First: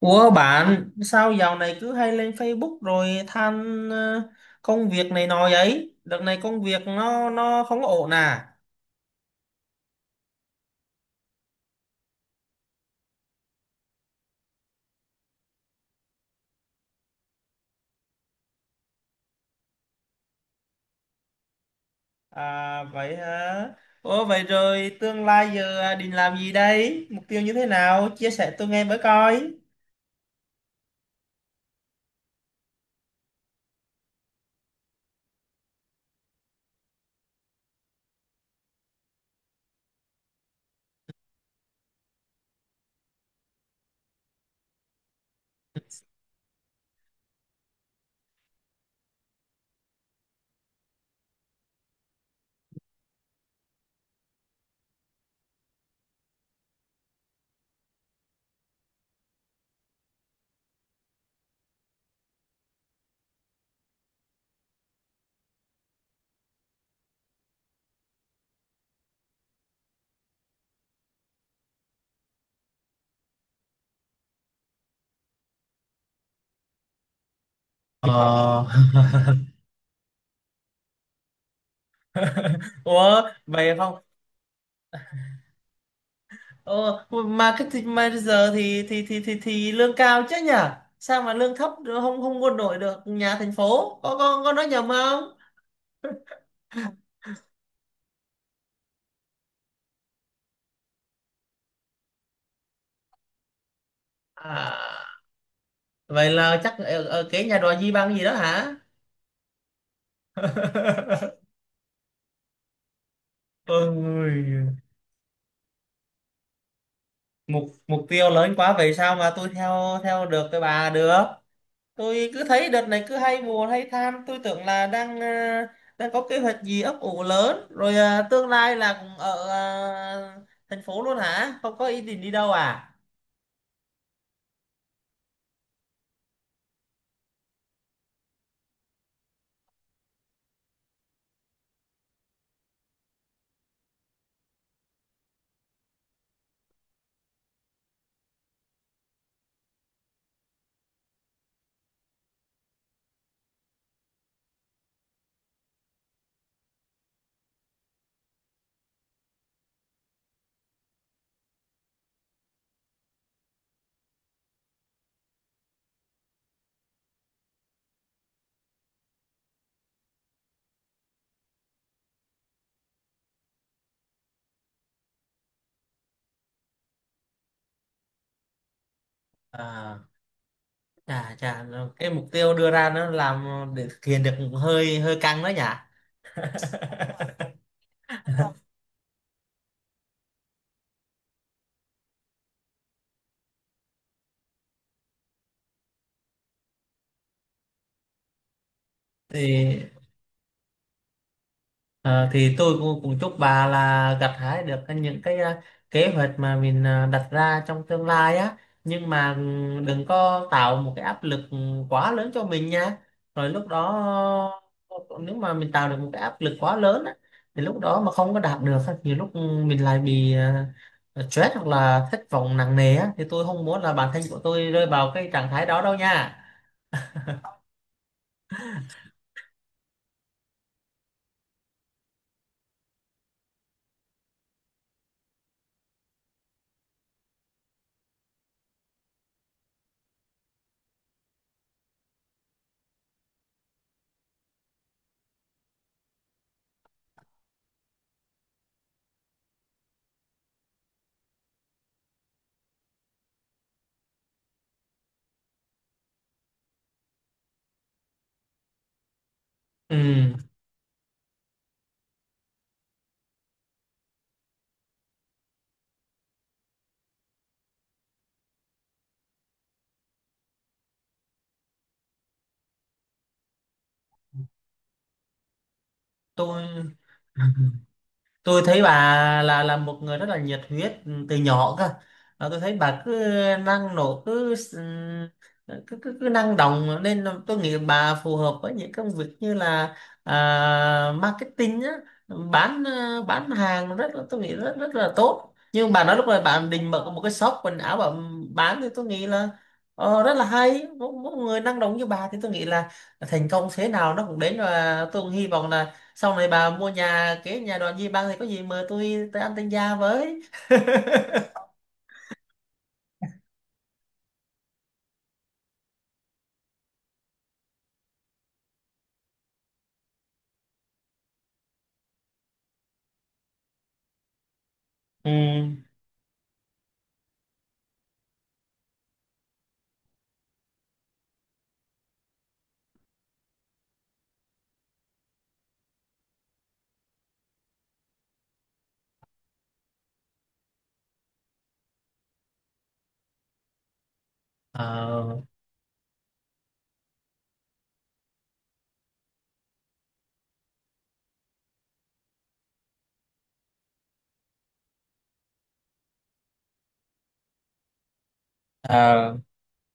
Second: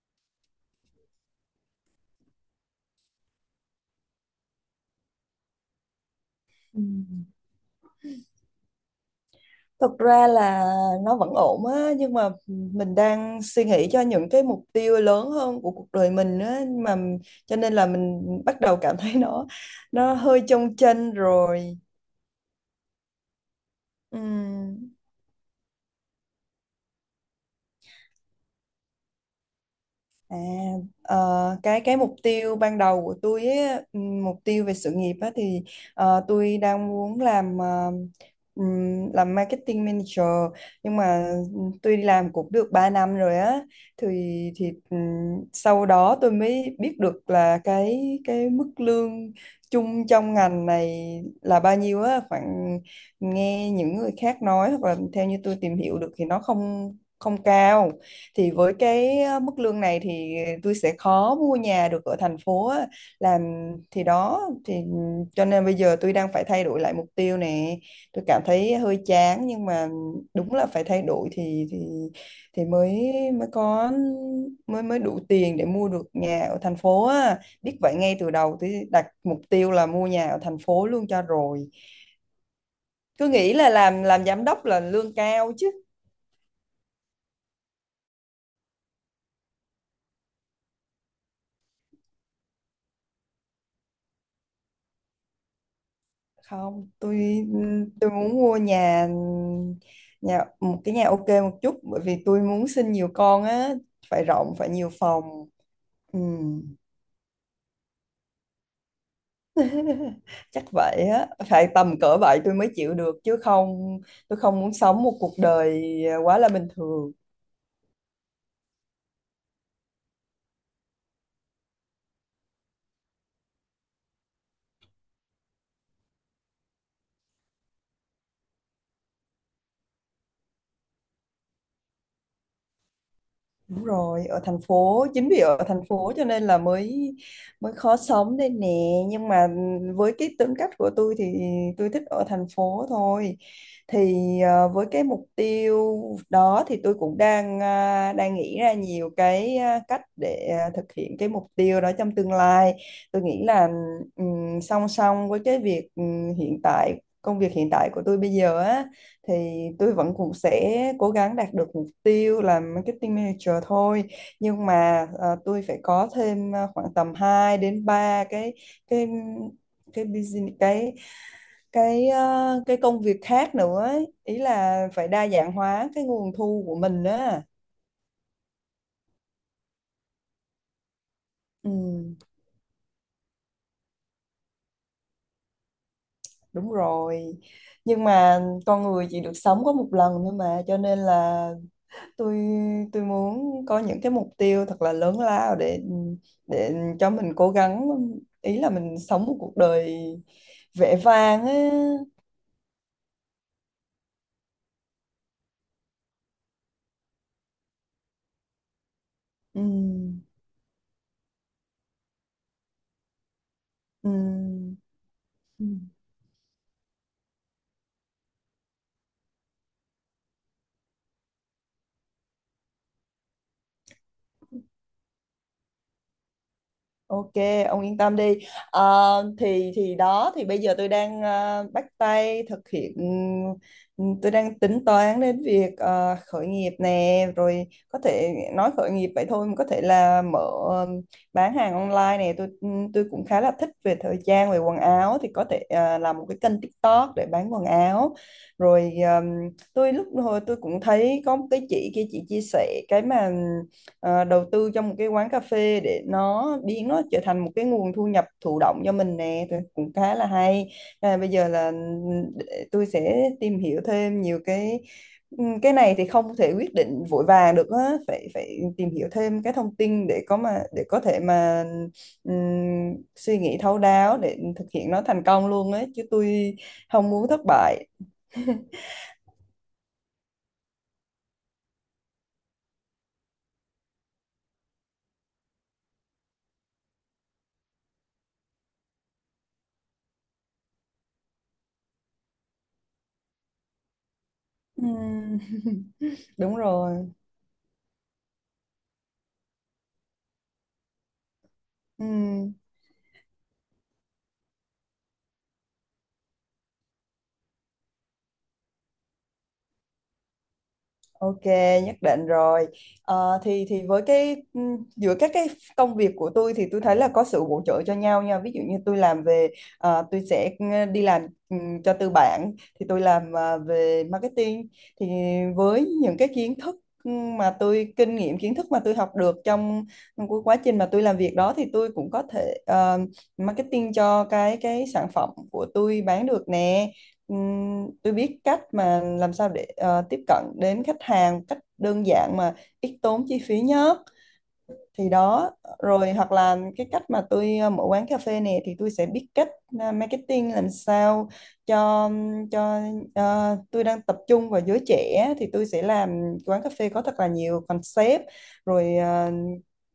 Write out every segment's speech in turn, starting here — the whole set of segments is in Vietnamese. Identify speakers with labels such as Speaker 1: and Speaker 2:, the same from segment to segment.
Speaker 1: Ủa bạn sao dạo này cứ hay lên Facebook rồi than công việc này nọ vậy? Đợt này công
Speaker 2: Ừ.
Speaker 1: việc nó không ổn à?
Speaker 2: Thật ra là nó vẫn ổn á, nhưng mà mình đang suy nghĩ cho những cái mục tiêu lớn hơn của cuộc đời mình á, mà cho nên là mình bắt đầu cảm thấy nó hơi chông chênh rồi.
Speaker 1: À vậy hả?
Speaker 2: Ừ.
Speaker 1: Ủa vậy rồi tương lai giờ định làm gì đây? Mục tiêu như thế nào? Chia sẻ tôi nghe với coi.
Speaker 2: À, ờ, cái mục tiêu ban đầu của tôi ấy, mục tiêu về sự nghiệp á, thì tôi đang muốn làm làm marketing manager, nhưng mà tôi đi làm cũng được 3 năm rồi á, thì thì sau đó tôi mới biết được là cái mức lương chung trong ngành này là bao nhiêu, á khoảng nghe những người khác nói hoặc là theo như tôi tìm hiểu được thì nó không không cao. Thì với cái mức lương này thì tôi sẽ khó mua nhà được ở thành phố á. làm thì đó, thì cho nên bây giờ tôi đang phải thay đổi lại mục tiêu nè, tôi cảm thấy hơi chán nhưng mà đúng là phải thay đổi, thì mới mới có, mới mới đủ tiền để mua được nhà ở thành phố á. Biết vậy, ngay từ đầu
Speaker 1: Ờ.
Speaker 2: tôi đặt mục tiêu là mua nhà ở thành phố luôn cho rồi.
Speaker 1: Ủa
Speaker 2: Cứ nghĩ là
Speaker 1: vậy không?
Speaker 2: làm giám đốc là lương cao chứ.
Speaker 1: Ờ marketing manager thì lương cao chứ nhỉ? Sao mà lương thấp không không quân đội được nhà thành phố? Có nói nhầm không?
Speaker 2: Không, tôi muốn mua nhà nhà một cái nhà ok một chút, bởi vì tôi muốn sinh nhiều con á, phải rộng, phải
Speaker 1: À,
Speaker 2: nhiều phòng. Ừ.
Speaker 1: vậy là chắc ở cái nhà đòi di băng gì đó hả?
Speaker 2: Chắc vậy á, phải tầm cỡ vậy tôi mới chịu được chứ không, tôi
Speaker 1: Ôi,
Speaker 2: không muốn sống một cuộc đời quá là bình thường.
Speaker 1: mục mục tiêu lớn quá vậy sao mà tôi theo theo được cái bà được. Tôi cứ thấy đợt này cứ hay buồn hay than, tôi tưởng là đang đang có kế hoạch gì ấp ủ lớn rồi tương lai là cũng ở thành phố luôn hả, không có ý định đi đâu à?
Speaker 2: Đúng rồi, ở thành phố, chính vì ở thành phố cho nên là mới mới khó sống đây nè, nhưng mà với cái tính cách của tôi thì tôi thích ở thành phố thôi. Thì với cái mục tiêu đó thì tôi cũng đang đang nghĩ ra nhiều cái, cách để thực hiện cái mục tiêu đó trong tương lai. Tôi nghĩ là song song với cái việc hiện tại công việc hiện tại của tôi bây giờ á, thì tôi vẫn cũng sẽ cố gắng đạt được mục tiêu là marketing manager thôi, nhưng mà tôi phải có thêm khoảng tầm 2 đến 3 cái cái business, cái cái công việc khác nữa ấy. Ý là phải đa dạng hóa cái nguồn thu của mình á.
Speaker 1: à chà chà,
Speaker 2: Ừ,
Speaker 1: cái mục tiêu đưa ra nó làm để thực hiện được hơi hơi căng đó nhỉ.
Speaker 2: đúng rồi, nhưng mà con người chỉ được sống có một lần thôi mà cho nên là tôi tôi muốn có những cái mục tiêu thật là lớn lao để cho mình cố gắng, ý là mình sống một cuộc
Speaker 1: thì
Speaker 2: đời vẻ vang á.
Speaker 1: Ờ, thì tôi cũng chúc bà là gặt hái được những kế hoạch mà mình đặt ra trong tương lai á, nhưng mà
Speaker 2: Ừ.
Speaker 1: đừng có tạo một cái áp lực quá lớn cho mình nha. Rồi lúc đó nếu mà
Speaker 2: Ừ.
Speaker 1: mình tạo được một cái áp lực quá lớn á thì lúc đó mà không có đạt được á, nhiều lúc mình lại bị stress hoặc là thất vọng nặng nề á thì tôi không muốn là bản thân của tôi rơi vào cái trạng thái đó đâu nha.
Speaker 2: Ok, ông yên tâm đi. À, thì đó, thì bây giờ tôi đang bắt tay thực hiện, tôi đang tính toán đến việc khởi nghiệp nè. Rồi có thể nói khởi nghiệp vậy thôi, mà có thể là mở bán hàng online nè. Tôi cũng khá là thích về thời trang, về quần áo, thì có thể làm một cái kênh TikTok để bán quần áo. Rồi ừm, tôi lúc hồi tôi cũng thấy có một cái chị kia, chị chia sẻ cái mà đầu tư trong một cái quán cà phê để nó biến nó trở thành một cái nguồn thu nhập thụ động cho mình nè, thì cũng khá là
Speaker 1: Ừm,
Speaker 2: hay. Bây giờ là để tôi sẽ tìm hiểu thêm nhiều cái, cái này thì không thể quyết định vội vàng được á, phải phải tìm hiểu thêm cái thông tin để có mà để có thể mà ừm, suy nghĩ thấu đáo để thực hiện nó thành công luôn ấy chứ, tôi
Speaker 1: tôi
Speaker 2: không muốn thất bại.
Speaker 1: tôi thấy bà là một người rất là nhiệt huyết từ nhỏ cơ. Và tôi thấy bà cứ năng nổ, cứ s- cứ cứ, cứ năng động, nên là tôi nghĩ bà phù hợp với những công việc như là marketing á, bán hàng rất là, tôi nghĩ rất rất là
Speaker 2: Ừm.
Speaker 1: tốt. Nhưng bà nói lúc này
Speaker 2: Đúng
Speaker 1: bạn định mở
Speaker 2: rồi.
Speaker 1: một cái shop quần áo bà bán thì tôi nghĩ là rất là hay, một người năng động như bà thì tôi
Speaker 2: Ừm.
Speaker 1: nghĩ là thành công thế nào nó cũng đến, và tôi cũng hy vọng là sau này bà mua nhà, cái nhà đoàn gì bang thì có gì mời tôi tới ăn tân gia với.
Speaker 2: Ok, nhất định rồi. Ờ, thì với cái, giữa các cái công việc của tôi thì tôi thấy là có sự bổ trợ cho nhau nha. Ví dụ như tôi làm về, tôi sẽ đi làm cho tư bản, thì tôi làm về marketing, thì
Speaker 1: Ừ.
Speaker 2: với những cái kiến thức mà tôi, kinh nghiệm kiến thức mà tôi học được trong cái quá trình mà tôi làm việc đó, thì tôi cũng có thể marketing cho cái sản phẩm của tôi bán được nè. Tôi biết cách mà làm sao để tiếp cận đến khách hàng cách đơn giản mà ít tốn chi phí nhất, thì
Speaker 1: Ờ,
Speaker 2: đó. Rồi hoặc là cái cách mà tôi mở quán cà phê này, thì tôi sẽ biết cách marketing làm sao cho cho tôi đang tập trung vào giới trẻ, thì tôi sẽ làm quán cà phê có thật là nhiều concept. Rồi
Speaker 1: ờ,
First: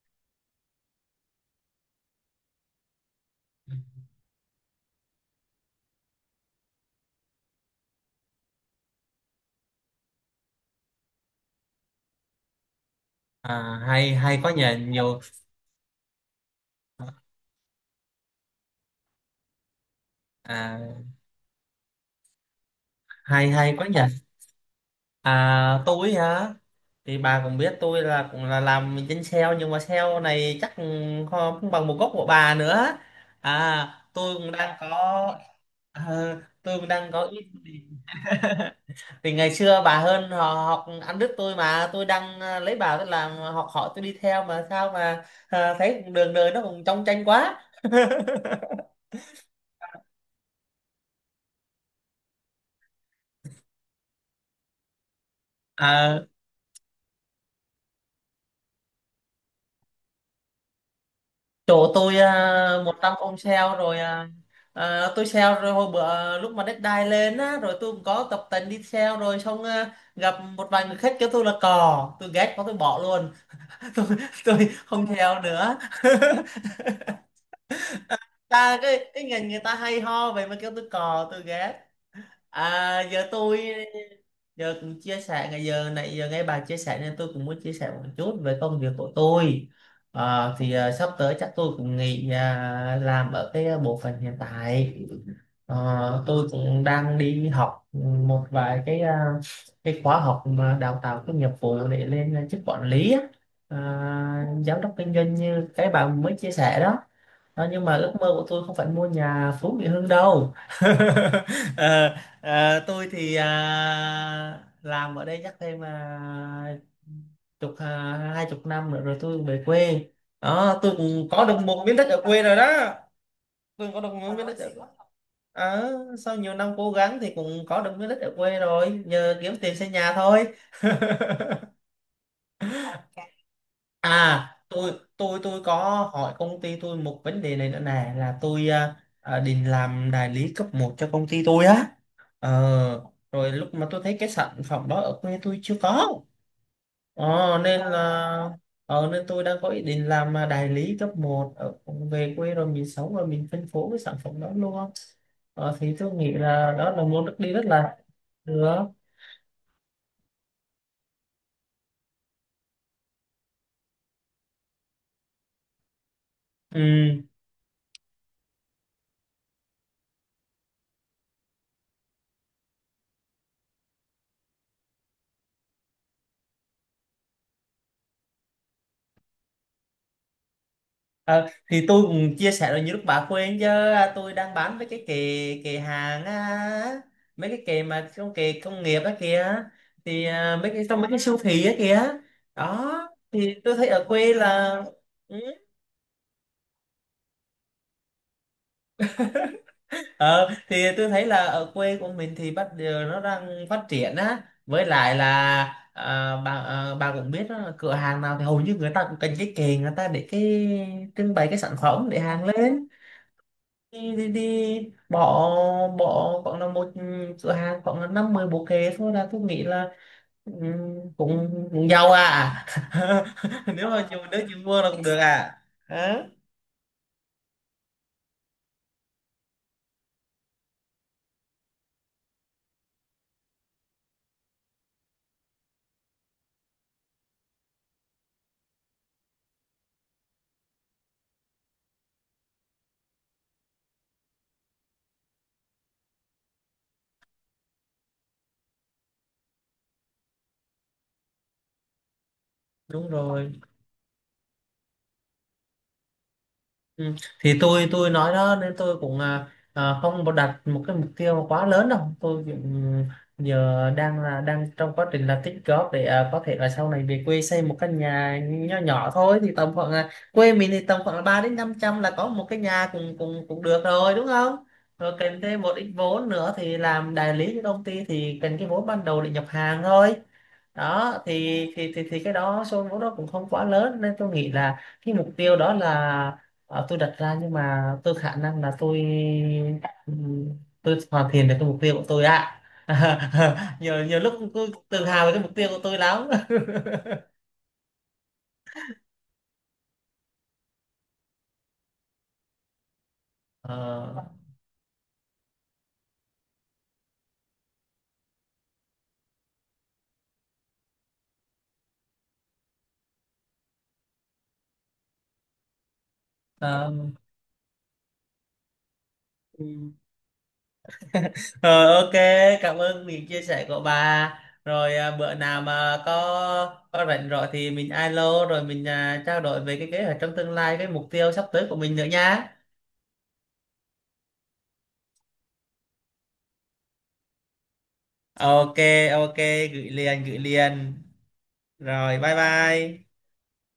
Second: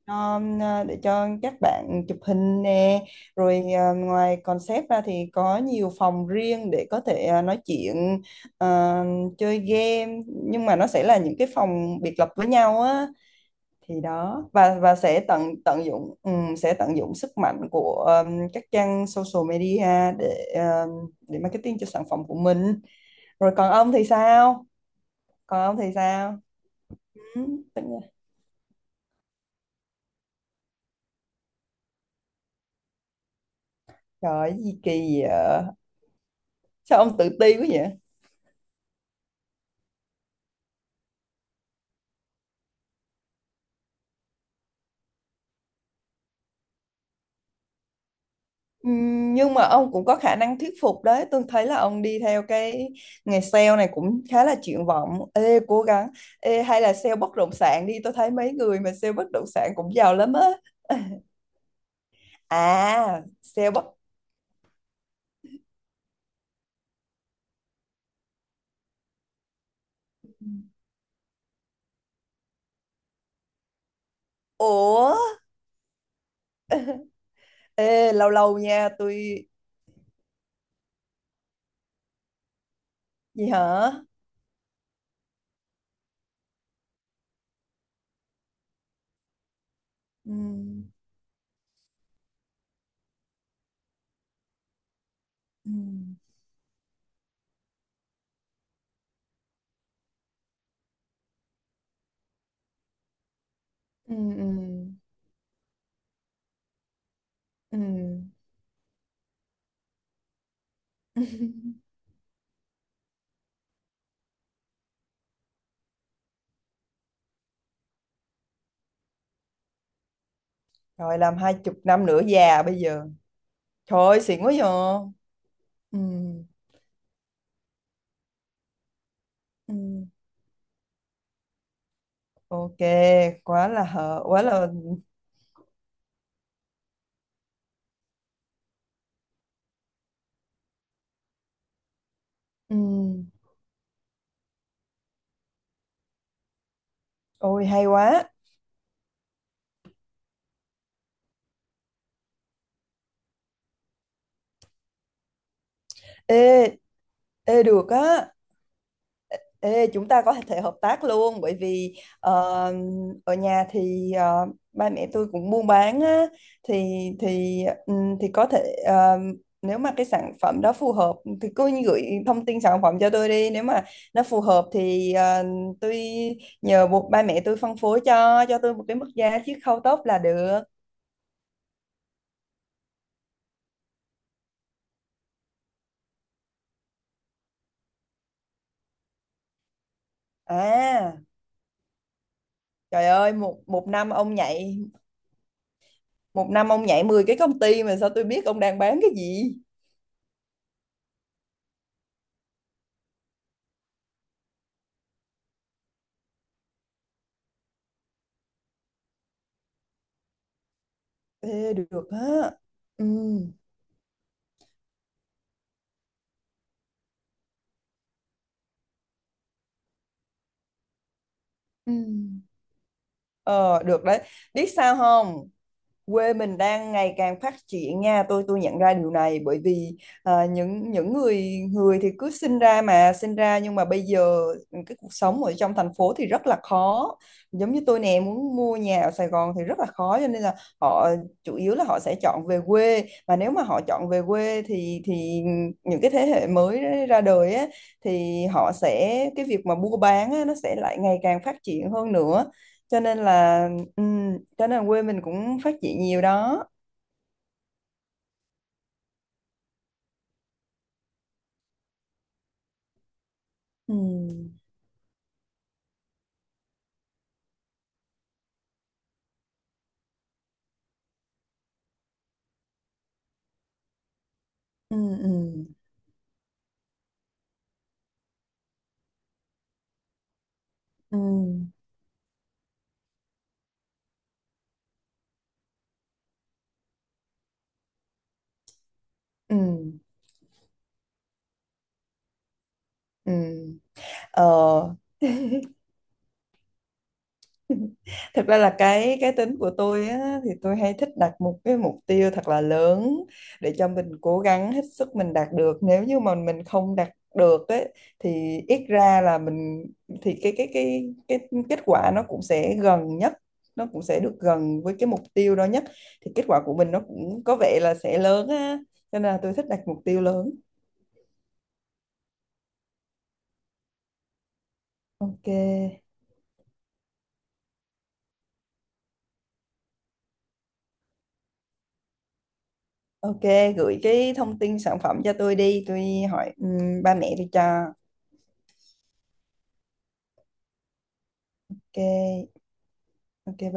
Speaker 2: để cho các bạn chụp hình nè. Rồi ngoài concept ra thì có nhiều phòng riêng để có thể nói chuyện, à, chơi game, nhưng mà nó sẽ là những cái phòng biệt lập với nhau á.
Speaker 1: à,
Speaker 2: Thì
Speaker 1: hay hay
Speaker 2: đó,
Speaker 1: có nhà
Speaker 2: và
Speaker 1: nhiều.
Speaker 2: sẽ tận tận dụng, sẽ tận dụng sức mạnh của các trang social media để
Speaker 1: à,
Speaker 2: ừm, để marketing cho sản phẩm của mình.
Speaker 1: Hay
Speaker 2: Rồi còn
Speaker 1: hay có
Speaker 2: ông thì
Speaker 1: nhà.
Speaker 2: sao? Còn ông thì
Speaker 1: Tôi
Speaker 2: sao?
Speaker 1: hả? Thì bà
Speaker 2: Ừ,
Speaker 1: cũng biết
Speaker 2: tính-
Speaker 1: tôi là cũng là làm trên sale nhưng mà sale này chắc không không bằng một gốc của bà nữa. Tôi
Speaker 2: trời
Speaker 1: cũng
Speaker 2: cái
Speaker 1: đang
Speaker 2: gì
Speaker 1: có,
Speaker 2: kỳ vậy?
Speaker 1: ờ, tôi cũng
Speaker 2: Sao
Speaker 1: đang
Speaker 2: ông
Speaker 1: có
Speaker 2: tự
Speaker 1: ít.
Speaker 2: ti quá vậy?
Speaker 1: Thì ngày xưa bà hơn họ, học ăn đứt tôi mà, tôi đang lấy bà tôi làm học hỏi, tôi đi theo mà sao mà thấy đường đời nó cũng trong tranh quá.
Speaker 2: Nhưng mà ông cũng có khả năng thuyết phục đấy. Tôi thấy là ông đi theo cái nghề sale này cũng khá là triển vọng. Ê, cố gắng.
Speaker 1: à,
Speaker 2: Ê, hay là sale bất động sản đi. Tôi thấy mấy người mà sale bất động sản cũng giàu lắm á.
Speaker 1: Chỗ tôi 100
Speaker 2: À,
Speaker 1: ông
Speaker 2: sale
Speaker 1: sale
Speaker 2: bất...
Speaker 1: rồi. Tôi sale rồi hồi bữa lúc mà deadline lên á, rồi tôi cũng có tập tành đi sale rồi xong gặp một vài người khách kêu tôi là cò, tôi ghét quá tôi bỏ luôn. tôi, tôi không
Speaker 2: Ủa?
Speaker 1: theo nữa.
Speaker 2: Ê, lâu lâu
Speaker 1: Ta
Speaker 2: nha.
Speaker 1: cái
Speaker 2: Tôi...
Speaker 1: ngành người ta hay ho vậy mà kêu tôi cò tôi ghét. À, giờ
Speaker 2: Gì
Speaker 1: tôi
Speaker 2: hả?
Speaker 1: giờ cũng chia sẻ, ngày giờ này giờ nghe bà chia sẻ nên tôi cũng muốn chia sẻ một chút về công việc của tôi. Ờ, thì
Speaker 2: Ừm,
Speaker 1: sắp tới chắc tôi cũng nghỉ làm ở cái bộ phận hiện tại.
Speaker 2: ừm,
Speaker 1: Ờ, tôi cũng đang đi học một vài cái khóa học mà đào tạo cái nghiệp vụ để lên chức quản lý á.
Speaker 2: ừm,
Speaker 1: À,
Speaker 2: ừm,
Speaker 1: giám đốc kinh doanh như cái bà mới chia sẻ đó đó, nhưng mà ước mơ
Speaker 2: ừm.
Speaker 1: của tôi không phải mua nhà Phú Mỹ Hưng đâu. Ờ, tôi thì làm ở đây chắc thêm chục à, 20 năm nữa rồi tôi về quê. Đó, tôi
Speaker 2: Rồi
Speaker 1: cũng
Speaker 2: làm
Speaker 1: có
Speaker 2: hai
Speaker 1: được
Speaker 2: chục
Speaker 1: một miếng
Speaker 2: năm
Speaker 1: đất ở
Speaker 2: nữa
Speaker 1: quê rồi
Speaker 2: già bây
Speaker 1: đó.
Speaker 2: giờ.
Speaker 1: Tôi
Speaker 2: Trời
Speaker 1: có được
Speaker 2: ơi,
Speaker 1: một
Speaker 2: xịn
Speaker 1: miếng
Speaker 2: quá
Speaker 1: đất ở.
Speaker 2: vậy.
Speaker 1: Ờ, sau
Speaker 2: Ừm,
Speaker 1: nhiều năm cố gắng thì cũng có được miếng đất ở quê rồi, giờ kiếm tiền xây
Speaker 2: ừm.
Speaker 1: nhà thôi.
Speaker 2: Ok, quá là hở, quá
Speaker 1: À,
Speaker 2: là
Speaker 1: tôi có hỏi công ty tôi một vấn đề này nữa nè, là tôi định làm đại lý cấp một cho công ty tôi á. Ờ,
Speaker 2: ừm,
Speaker 1: rồi lúc mà tôi thấy cái sản phẩm đó ở quê tôi chưa có. Ờ,
Speaker 2: ôi
Speaker 1: nên
Speaker 2: hay quá.
Speaker 1: là nên tôi đang có ý định làm đại lý cấp một ở, về quê rồi mình sống rồi mình phân phối cái sản phẩm đó luôn. Ờ, thì tôi nghĩ là
Speaker 2: Ê,
Speaker 1: đó là một bước đi
Speaker 2: ê
Speaker 1: rất
Speaker 2: được
Speaker 1: là
Speaker 2: á.
Speaker 1: được.
Speaker 2: Ê, chúng ta có thể hợp tác luôn, bởi vì ở nhà thì ba mẹ tôi cũng buôn bán á,
Speaker 1: Ừ.
Speaker 2: thì thì thì có thể nếu mà cái sản phẩm đó phù hợp thì cứ gửi thông tin sản phẩm cho tôi đi, nếu mà nó phù hợp thì tôi nhờ buộc ba mẹ tôi phân phối cho tôi một cái mức giá chiết khấu tốt là được.
Speaker 1: Ờ, thì tôi cũng chia sẻ, là như lúc bà khuyên chứ tôi đang bán với cái kệ kệ hàng á, mấy cái kệ mà trong kệ công nghiệp á kìa, thì mấy cái trong mấy
Speaker 2: À.
Speaker 1: cái siêu thị á kìa. Đó,
Speaker 2: Trời ơi,
Speaker 1: thì
Speaker 2: một
Speaker 1: tôi thấy
Speaker 2: một
Speaker 1: ở
Speaker 2: năm
Speaker 1: quê
Speaker 2: ông
Speaker 1: là
Speaker 2: nhảy
Speaker 1: ừ,
Speaker 2: một năm ông nhảy 10 cái công ty mà sao tôi biết ông đang bán cái gì?
Speaker 1: ờ, thì tôi thấy là ở quê của mình thì bắt giờ nó đang phát triển á, với lại là bà cũng biết đó là cửa hàng nào thì hầu như người ta cũng cần cái kệ, người ta để cái trưng bày, cái
Speaker 2: Ê,
Speaker 1: sản
Speaker 2: được
Speaker 1: phẩm để hàng
Speaker 2: á.
Speaker 1: lên.
Speaker 2: Ừ.
Speaker 1: Đi đi đi, bỏ bỏ khoảng là một cửa hàng khoảng là năm mười bộ kệ thôi là tôi nghĩ là cũng
Speaker 2: Ừ.
Speaker 1: giàu à.
Speaker 2: Ờ,
Speaker 1: Nếu
Speaker 2: được
Speaker 1: mà chịu
Speaker 2: đấy.
Speaker 1: đứa chịu
Speaker 2: Biết
Speaker 1: mua là
Speaker 2: sao
Speaker 1: cũng được
Speaker 2: không?
Speaker 1: à. Hả?
Speaker 2: Quê mình đang ngày càng phát triển nha, tôi nhận ra điều này bởi vì những người, người thì cứ sinh ra mà sinh ra, nhưng mà bây giờ cái cuộc sống ở trong thành phố thì rất là khó. Giống như tôi nè, muốn mua nhà ở Sài Gòn thì rất là khó, cho nên là họ, chủ yếu là họ sẽ chọn về quê, và nếu mà họ chọn về quê thì những cái thế hệ mới ra đời á, thì họ sẽ, cái việc mà mua bán á, nó sẽ lại ngày càng phát triển hơn nữa, cho
Speaker 1: Đúng
Speaker 2: nên
Speaker 1: rồi.
Speaker 2: là, ừ, cho nên quê mình cũng phát triển nhiều đó.
Speaker 1: Ừ. Thì tôi nói đó, nên tôi cũng không có đặt một cái mục tiêu quá lớn đâu, tôi cũng giờ
Speaker 2: Ừ,
Speaker 1: đang trong quá trình là tích góp để có thể là sau này về quê xây một căn nhà nhỏ nhỏ thôi, thì tầm khoảng là quê mình thì tầm khoảng là ba đến năm trăm là có một cái nhà cũng cũng cũng được rồi đúng không.
Speaker 2: ừ,
Speaker 1: Rồi kèm thêm
Speaker 2: ừ,
Speaker 1: một ít vốn nữa thì làm đại lý cho công ty thì cần cái vốn ban đầu để nhập hàng thôi. Đó
Speaker 2: ừ,
Speaker 1: thì cái đó số vốn đó cũng không quá lớn nên tôi nghĩ là cái mục tiêu đó là, Ờ, tôi đặt ra nhưng mà tôi khả năng là tôi
Speaker 2: ừ,
Speaker 1: ừ, tôi hoàn thiện được cái mục tiêu của tôi ạ.
Speaker 2: ừ.
Speaker 1: nhiều nhiều lúc tôi
Speaker 2: Ờ,
Speaker 1: tự hào về cái mục tiêu của tôi lắm.
Speaker 2: thật ra là cái tính của tôi á, thì tôi hay thích đặt một cái mục tiêu thật là lớn để cho
Speaker 1: Ờ,
Speaker 2: mình cố gắng hết sức mình đạt được. Nếu như mà mình không đạt được ấy, thì ít ra là mình, thì cái kết quả nó cũng sẽ gần nhất, nó cũng sẽ được gần với cái mục tiêu đó nhất. Thì kết quả của mình
Speaker 1: ờ,
Speaker 2: nó cũng có vẻ là sẽ lớn á. Cho nên là tôi thích đặt
Speaker 1: ừm.
Speaker 2: mục tiêu lớn.
Speaker 1: Ờ, ok, cảm ơn những chia sẻ của bà. Rồi bữa nào mà
Speaker 2: Ok.
Speaker 1: có rảnh rồi thì mình alo rồi mình trao đổi về cái kế hoạch trong tương lai, cái mục tiêu sắp tới của mình nữa nha.
Speaker 2: Ok, gửi cái thông tin sản phẩm cho tôi đi, tôi hỏi ba mẹ tôi cho.
Speaker 1: Ok, ok, gửi liền gửi liền, rồi bye
Speaker 2: Ok.
Speaker 1: bye.
Speaker 2: Ok bye.